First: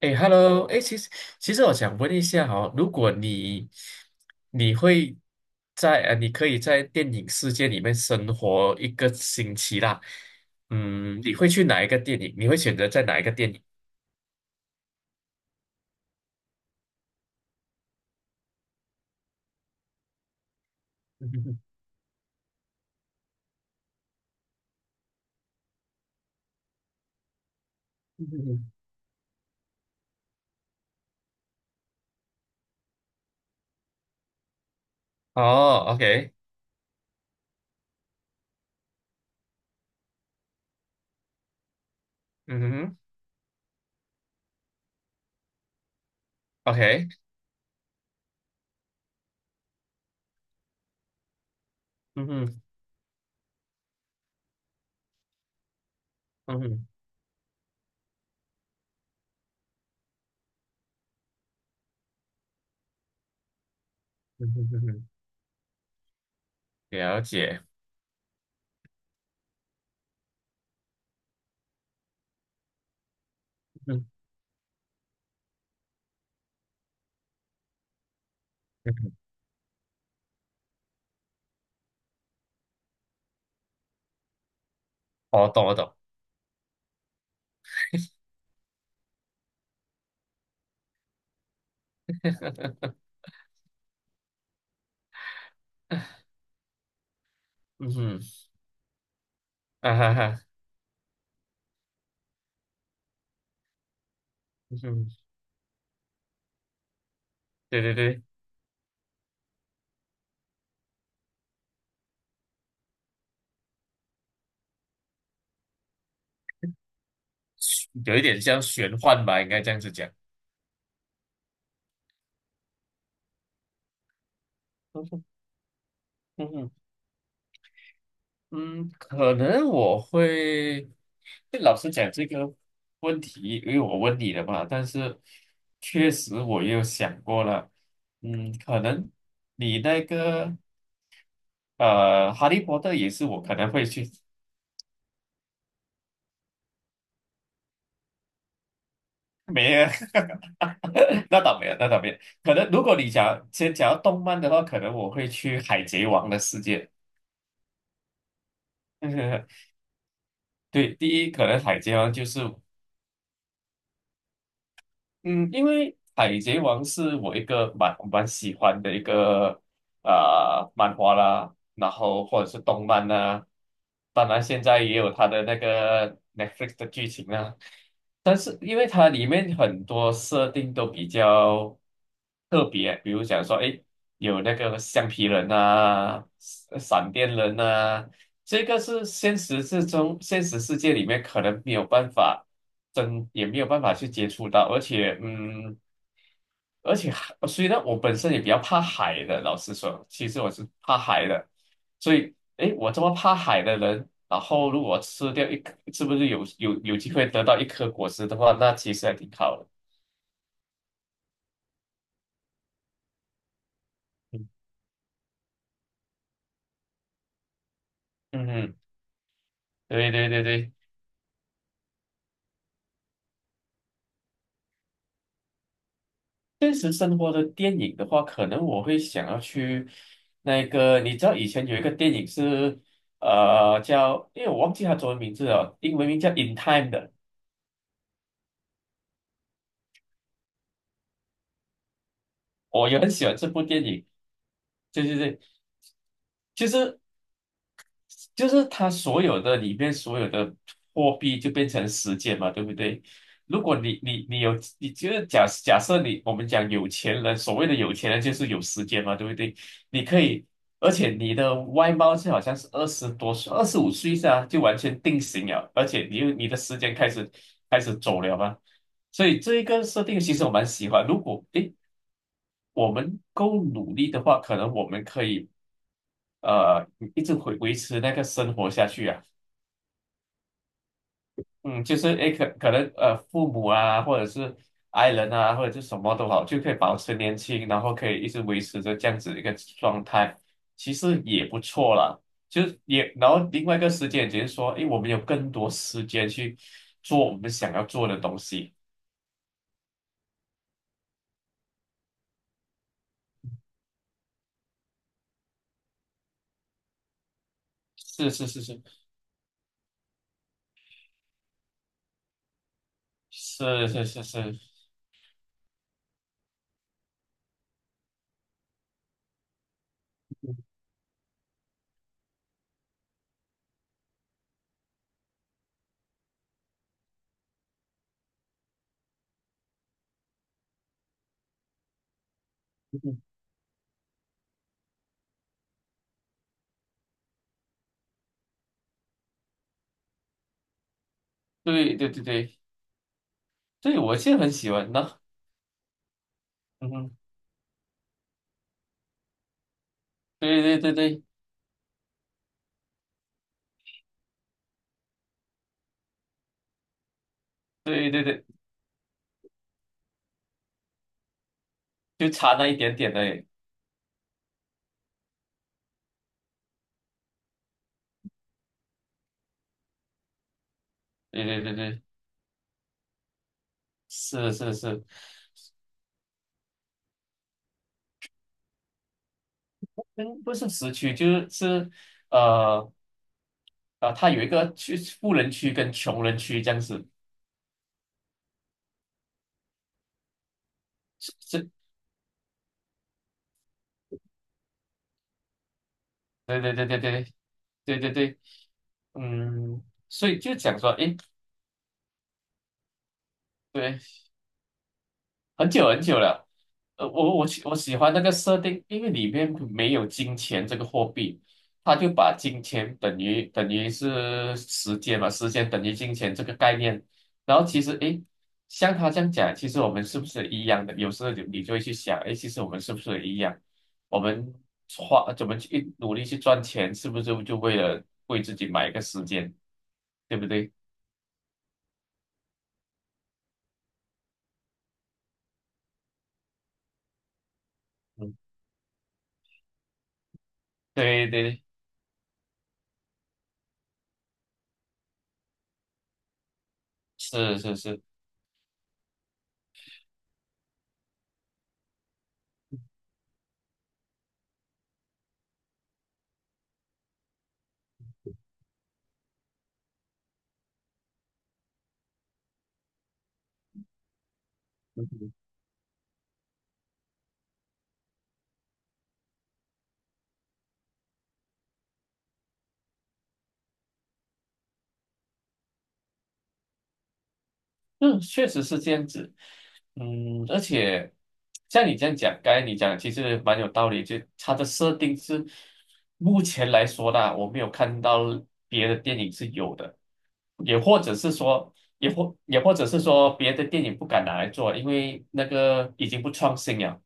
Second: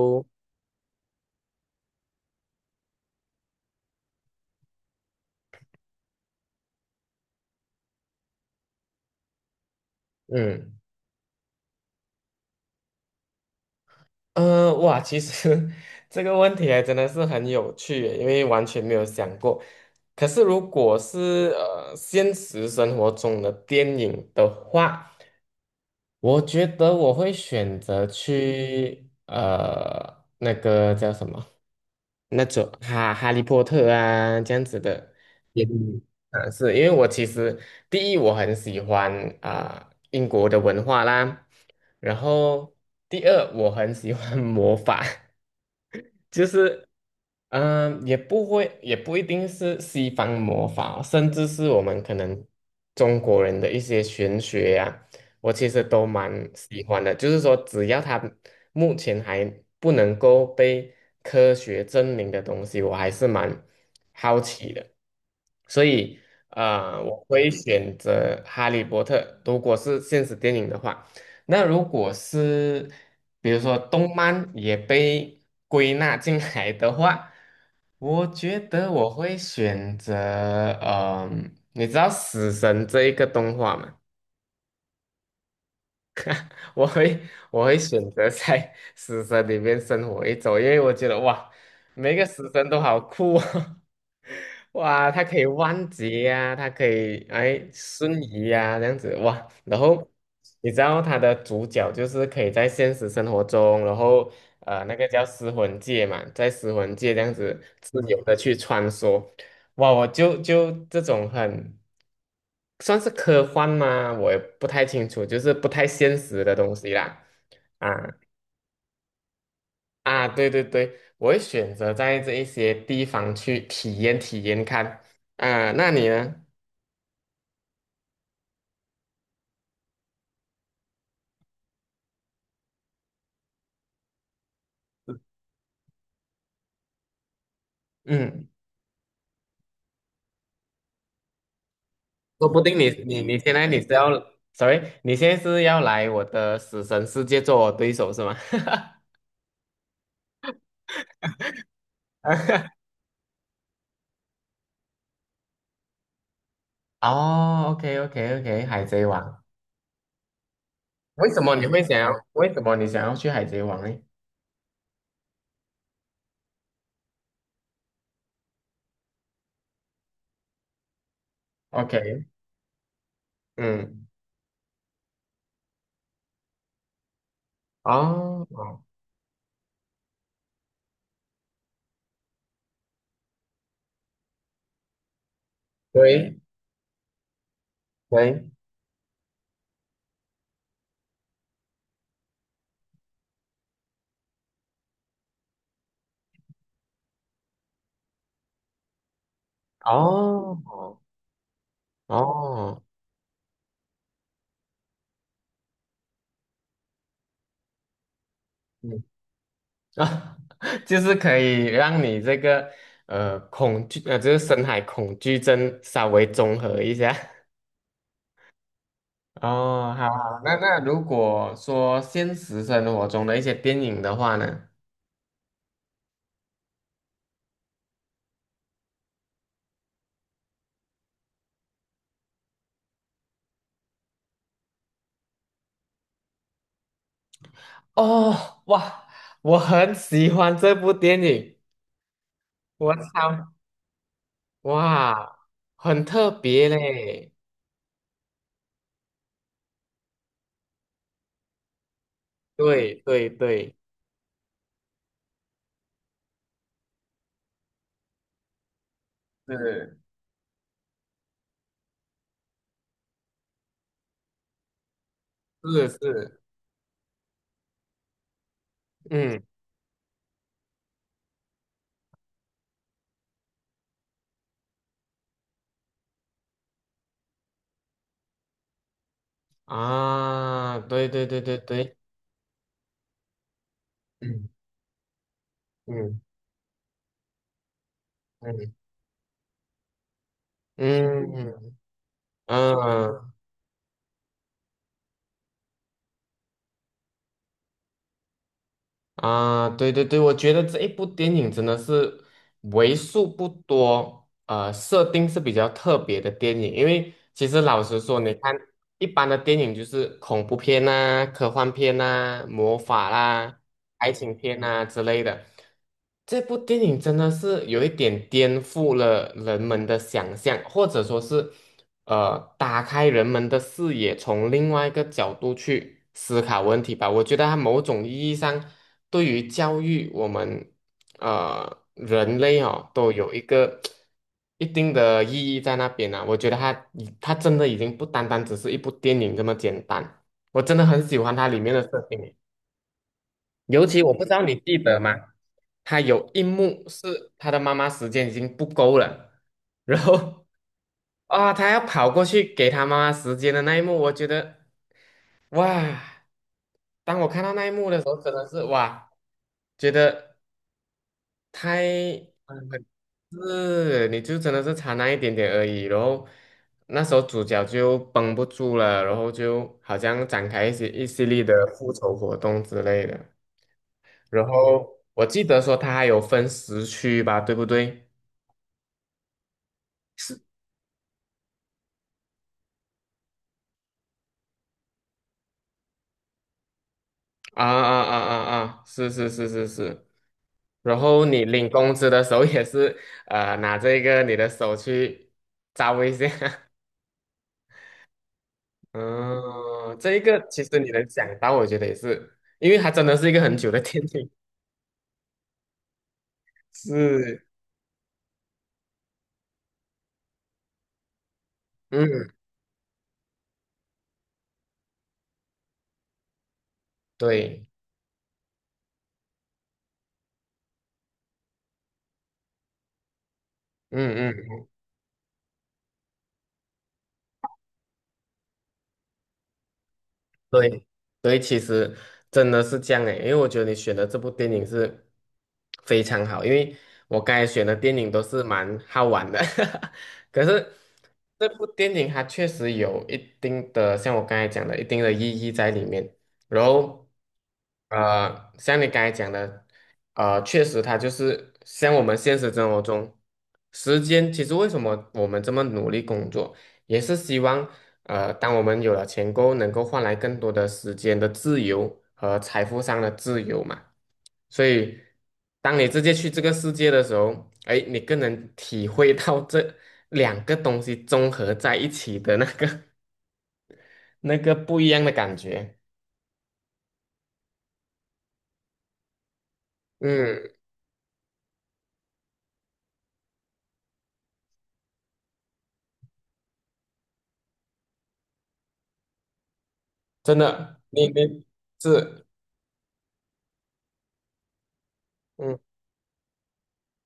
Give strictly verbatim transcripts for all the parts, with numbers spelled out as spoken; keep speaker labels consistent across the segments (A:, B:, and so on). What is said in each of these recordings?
A: 哎，Hello，哎，其实其实我想问一下哈、如果你你会在呃，你可以在电影世界里面生活一个星期啦，
B: 嗯
A: 嗯，你会去哪一个电影？你会选择在哪一个电影？
B: 呃，哇，其实 这个问题还真的是很有趣耶，因为完全没有想过。可是如果
A: 嗯哼
B: 是
A: 哼。
B: 呃现实生活中的电影的话，我觉得我会选择
A: 嗯哼哼。
B: 去呃那个叫什么，那种哈哈利波特啊这样子的。电
A: 哦
B: 影，
A: ，OK。
B: 啊，是因为我其实第一我很喜欢啊、英国的文化啦，然
A: 嗯
B: 后
A: 哼
B: 第二，我很喜欢 魔法，就是
A: ，OK。
B: 嗯、呃也不会，也不一定是西方魔法哦，甚至是我们可
A: 嗯
B: 能
A: 哼，
B: 中国人的一些玄学呀、我其实都蛮
A: 嗯
B: 喜
A: 哼，
B: 欢的。就是说，只要它目前还不能够被科学证明的东西，我还是蛮好
A: 嗯哼，
B: 奇
A: 嗯
B: 的。
A: 哼，
B: 所以，呃，
A: 了
B: 我会
A: 解。
B: 选择《哈利波特》，如果是现实电影的话。那如果是比如说
A: 嗯哼，
B: 动漫也被归纳进来的话，我觉得
A: 嗯
B: 我
A: 哼，
B: 会选择，嗯、你知道《死神》这一个动画吗？
A: 我懂，我懂。
B: 我会我会选择在 死神里面生活一周，因为我觉得哇，每个死神都好酷哦。哇，它可以弯截呀、它可以哎
A: 嗯哼。
B: 瞬移呀、这样子哇，然
A: 啊
B: 后
A: 哈哈。
B: 你知道它的主角就是可以在现实生活中，然后
A: 嗯
B: 呃那个
A: 哼。
B: 叫尸魂界嘛，在尸魂界这样子
A: 对对
B: 自由
A: 对，
B: 的去穿梭，哇，我就就这种很。算是科幻吗？我也不太清楚，就是不太现实的东西啦。啊
A: 有一点像玄幻吧，应该这样子讲。
B: 啊，对对对，我会选择在这一些地方去体验体验看。
A: 嗯哼。
B: 啊，那你呢？
A: 嗯哼。嗯，可能我会，老实讲这个问题，因为我问你了嘛，但是确实我也有想过了。
B: 嗯，
A: 嗯，可能你那个呃，
B: 说
A: 哈
B: 不
A: 利
B: 定
A: 波
B: 你
A: 特也
B: 你
A: 是
B: 你
A: 我
B: 现
A: 可
B: 在
A: 能
B: 你
A: 会
B: 是要
A: 去。
B: ，sorry，你现在是要来我的死神世界做我对手是吗？
A: 没有，那倒没有，那倒没有，可能如 果你讲先讲到动漫的话，可能我会去海贼王的世界。
B: 哦，OK OK OK，海贼王，
A: 对，第
B: 为
A: 一
B: 什
A: 可
B: 么
A: 能
B: 你
A: 海
B: 会
A: 贼
B: 想要？
A: 王就是。
B: 为什么你想要去海贼王呢
A: 嗯，因为《海贼王》是我一个蛮蛮喜欢的一个啊、呃漫画啦，然
B: ？OK，
A: 后或者是动漫啦，
B: 嗯，
A: 当然现在也有它的那个 Netflix 的剧情啦。但
B: 哦，
A: 是因
B: 哦，
A: 为它里面很多设定都比较特别，比如讲说，哎，有那个橡皮人啊、
B: 对
A: 闪闪电人啊，
B: 对。
A: 这个是现实之中，现实世界里面可能没有办法真，也没有办法去接触到，而且，嗯，而且海以呢，我本身也比较怕海的，老实说，其实我
B: 哦
A: 是怕海的。所以，诶，
B: 哦，
A: 我这么怕海的人，然后如果吃掉一颗，是不是有有有机会得到一颗果实的话，那其
B: 嗯
A: 实还挺好的。
B: 啊，就是可以让你这个呃恐惧呃，就是
A: 嗯。
B: 深海恐惧症稍微综合一下。
A: 嗯，
B: 哦，好
A: 对对
B: 好，
A: 对
B: 那
A: 对。
B: 那如果说现实生活中的一些电影的话呢？
A: 现实生活的电影的话，可能我会想要去那个，你知道以前有一个电影是呃叫，因为我忘记它中文名字了，英文名叫《In Time》的。
B: 哦，哇，我很喜欢这部电影，
A: 我
B: 我
A: 也很喜欢
B: 操，
A: 这部电影。对对
B: 哇，
A: 对，
B: 很特
A: 就
B: 别
A: 是
B: 嘞，
A: 就是他所有的里面所有的货币就变成时间嘛，对不
B: 对
A: 对？
B: 对
A: 如
B: 对，
A: 果你你你有，你就是假假设你我们讲有钱人，所谓的有钱人就是有时间嘛，对不对？
B: 是
A: 你可以，而且你的外貌是好像是二十多岁、二十五岁啊，就完全定型了，而
B: 是
A: 且你又
B: 是，
A: 你的时间开始开始走了嘛。所以
B: 嗯
A: 这一个设定其实我蛮喜欢。如果诶我们够努力的话，可能我们可以呃一直维维持那个生活下去啊。
B: 啊，对对对对
A: 嗯，
B: 对。
A: 就是诶，可可能呃，父母啊，或者
B: 嗯
A: 是爱人啊，或者是什么
B: 嗯
A: 都好，就可以保持年轻，然后可以一直维
B: 嗯
A: 持着这样子一个状态，其实也不
B: 嗯
A: 错啦。就是也，然
B: 嗯
A: 后另外一个时间点就是说，诶，我们有更多时间去做我们想要做的东西。
B: 啊，对对对，我觉得这一部电影真的是为数不多，呃，设定是比较特别的电影。因为其实老实说，
A: 是
B: 你
A: 是
B: 看
A: 是是。
B: 一般的电影就是恐怖片呐、科幻片呐、魔法啦、
A: 是是
B: 爱
A: 是
B: 情片
A: 是。
B: 呐、之类的。这部电影真的是有一点颠覆了人们的想象，或者说是。呃，打开人们的视野，从另外一个角度去思考问题吧。我觉得它某种意义上对于教育我们呃人类哦，都
A: 嗯，
B: 有一个一定的意义在那边呢、我觉得它已它真的已经不单单只是一部电影这么简单，我真的很喜欢它里面的
A: 对
B: 设
A: 对对
B: 定。
A: 对
B: 尤
A: 对，
B: 其我
A: 我
B: 不知
A: 现在
B: 道
A: 很
B: 你
A: 喜
B: 记
A: 欢
B: 得
A: 呢。
B: 吗？他有一幕
A: 嗯哼。
B: 是他的妈妈时间已经不够了，然后
A: 对对对对
B: 啊，他要跑过去给他妈妈时间的那一幕，我觉得哇，当我看到那一幕的时
A: 对
B: 候，
A: 对
B: 真
A: 对，
B: 的是哇，觉得太
A: 就差那
B: 嗯
A: 一点点而已。
B: 是，你就真的是差那一点点而已，然后那时候主角就绷不住了，然后就好像展开一些一系列
A: 对
B: 的
A: 对对
B: 复
A: 对。
B: 仇活动之类的。然
A: 是是
B: 后
A: 是。
B: 我记得说它还有分时区吧，对不对？是，
A: 嗯，不是市区，就是是，呃啊，它有一个区富人区跟穷人区这样子。
B: 啊啊啊啊啊！是是是是是。然后
A: 是
B: 你领
A: 是。
B: 工资的时候也是，呃，拿这个你的手去招一下。
A: 对对 对对对对对对。嗯，
B: 嗯，这一
A: 所以
B: 个
A: 就
B: 其实
A: 讲
B: 你
A: 说，
B: 能
A: 诶，
B: 想到，我觉得也是，因为它真的是一个很久的
A: 对，
B: 天影。
A: 很久很久了。呃，我
B: 是，
A: 我喜我喜欢那个设定，因为里面没有金钱这个货币，它就
B: 嗯，
A: 把金钱等于等于是时间嘛，时间等于金钱这个概念。然后
B: 对，
A: 其实诶，像他这样讲，其实我们是不是一样的？有时候你你就会去想，诶，其实我们是不是一样？
B: 嗯
A: 我们
B: 嗯。
A: 花怎么去努力去赚钱，是不是就就为了为自己买一个时间，对不对？
B: 对，所以其实真的是这样诶，因为我觉得你选的这部电影是非常好，因为我刚才选的电影都
A: 嗯，
B: 是蛮好玩的，可是
A: 对
B: 这
A: 对，对。
B: 部电影它确实有一定的，像我刚才讲的，一定的意义在里面。然后，
A: 是是是。
B: 呃，像你刚才讲的，呃，确实它就是像我们现实生活中，时间其实为什么我们这么努力工作？也是希望呃，当我们有了钱够，能够换来更多的时间的自由和财富上的自由嘛。所以，当你直接去这个世界的时候，哎，你更能体会到这两个东西综合在一起的那个 那个不一样的感觉。
A: 嗯，嗯确实是这样子。嗯，
B: 嗯，
A: 而且像你这样讲，刚才你讲其实蛮有道理，就它的设定是目前来说呢，我没有看到别的电影是有的，
B: 真
A: 也
B: 的，
A: 或
B: 你
A: 者是
B: 你
A: 说，也
B: 是。
A: 或也或者是说别的电影不敢拿来做，因为那
B: 嗯。
A: 个已经不创新了。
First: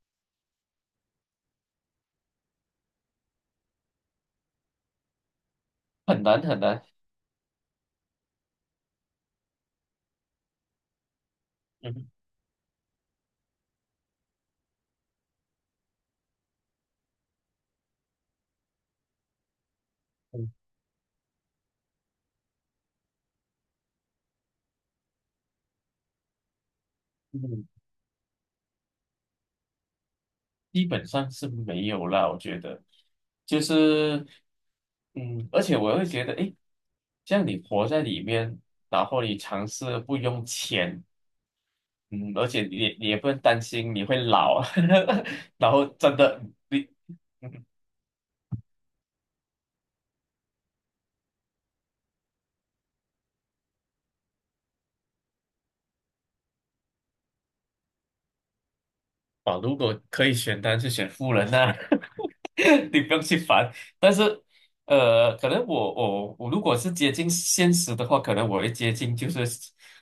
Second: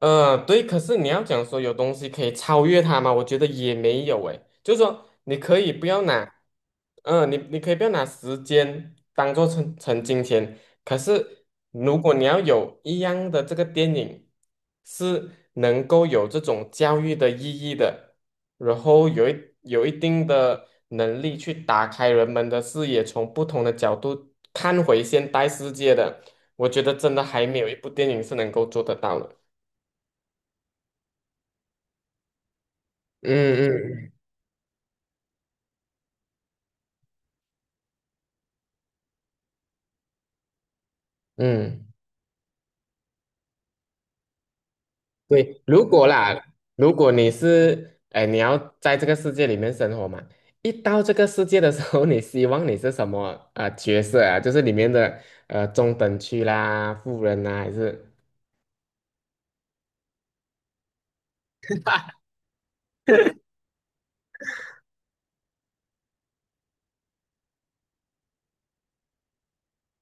B: 呃，对，可是你要讲说有东西可以超越它吗？我觉得也没有诶，就是说你可以不要
A: 很
B: 拿，
A: 难很难。
B: 嗯、你你可以不要拿时间当做成成金钱，可是如
A: 嗯。
B: 果你要有一样的这个电影是能够有这种教育的意义的，然后有一有一定
A: 嗯。
B: 的能力去打开人们的视野，从不同的角度看回现代世界的，我觉得真的还没有
A: 嗯。
B: 一部电影是能够做得到的。
A: 基本上是没有啦，我觉得，
B: 嗯
A: 就
B: 嗯
A: 是，嗯，而且我会觉得，诶，这样你活在里面，然后你尝试不用钱。
B: 嗯，
A: 嗯，而且你也你也不用担心你会老，
B: 对，
A: 然后
B: 如果
A: 真的
B: 啦，
A: 你。
B: 如果你
A: 嗯，
B: 是，哎，你要在这个世界里面生活嘛，一到这个世界的时候，你希望你是什么呃角色啊？就是里面的呃中等区啦、富人啦，还是
A: 啊，如果可以选，单，是选富人呐、你不用去烦。但是，呃，可能我我我如果是接近现实的话，可能我会接近，就是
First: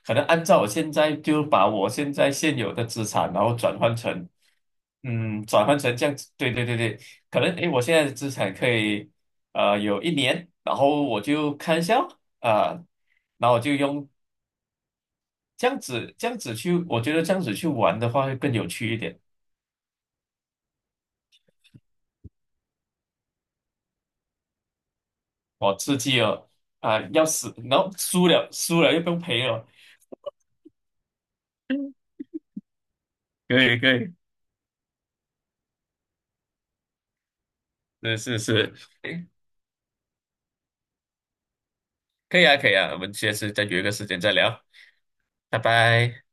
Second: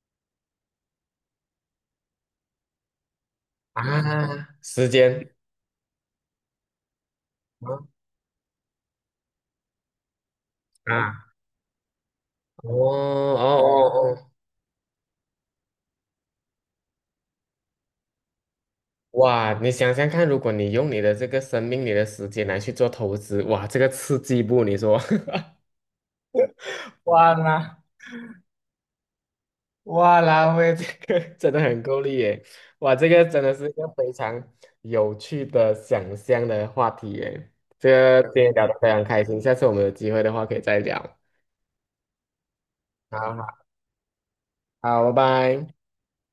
A: 可能按照我现在就把我现在现有的资产，然后转换成，
B: 啊时间
A: 嗯，转换成这样子。对对对对，可能诶，我现在的资产可以，呃，有一年，然后我
B: 啊？
A: 就看一下
B: 哦
A: 啊、然后
B: 哦
A: 我就
B: 哦
A: 用
B: 哦，
A: 这样子这样子去，我觉得这样子去玩的话会更有趣一点。
B: 哇！你想想看，如果你用你的这个生命、你的时间来去做投资，哇，这个刺激不？你说？
A: 我刺激哦。啊、要
B: 哇
A: 死，
B: 啦！
A: 然后输了，输了又不用赔了。
B: 哇拉菲这个 真的很够力耶！哇，这个真的
A: 可
B: 是一
A: 以
B: 个
A: 可
B: 非
A: 以。
B: 常有趣的想象的话题耶。这
A: 是
B: 个
A: 是
B: 今天聊得
A: 是。
B: 非常开
A: 诶，
B: 心，下次我们有机会的话可以再聊。
A: 可以啊可以啊，我们下
B: 好
A: 次
B: 好，
A: 再约个时间再聊。
B: 好，拜
A: 拜
B: 拜。
A: 拜。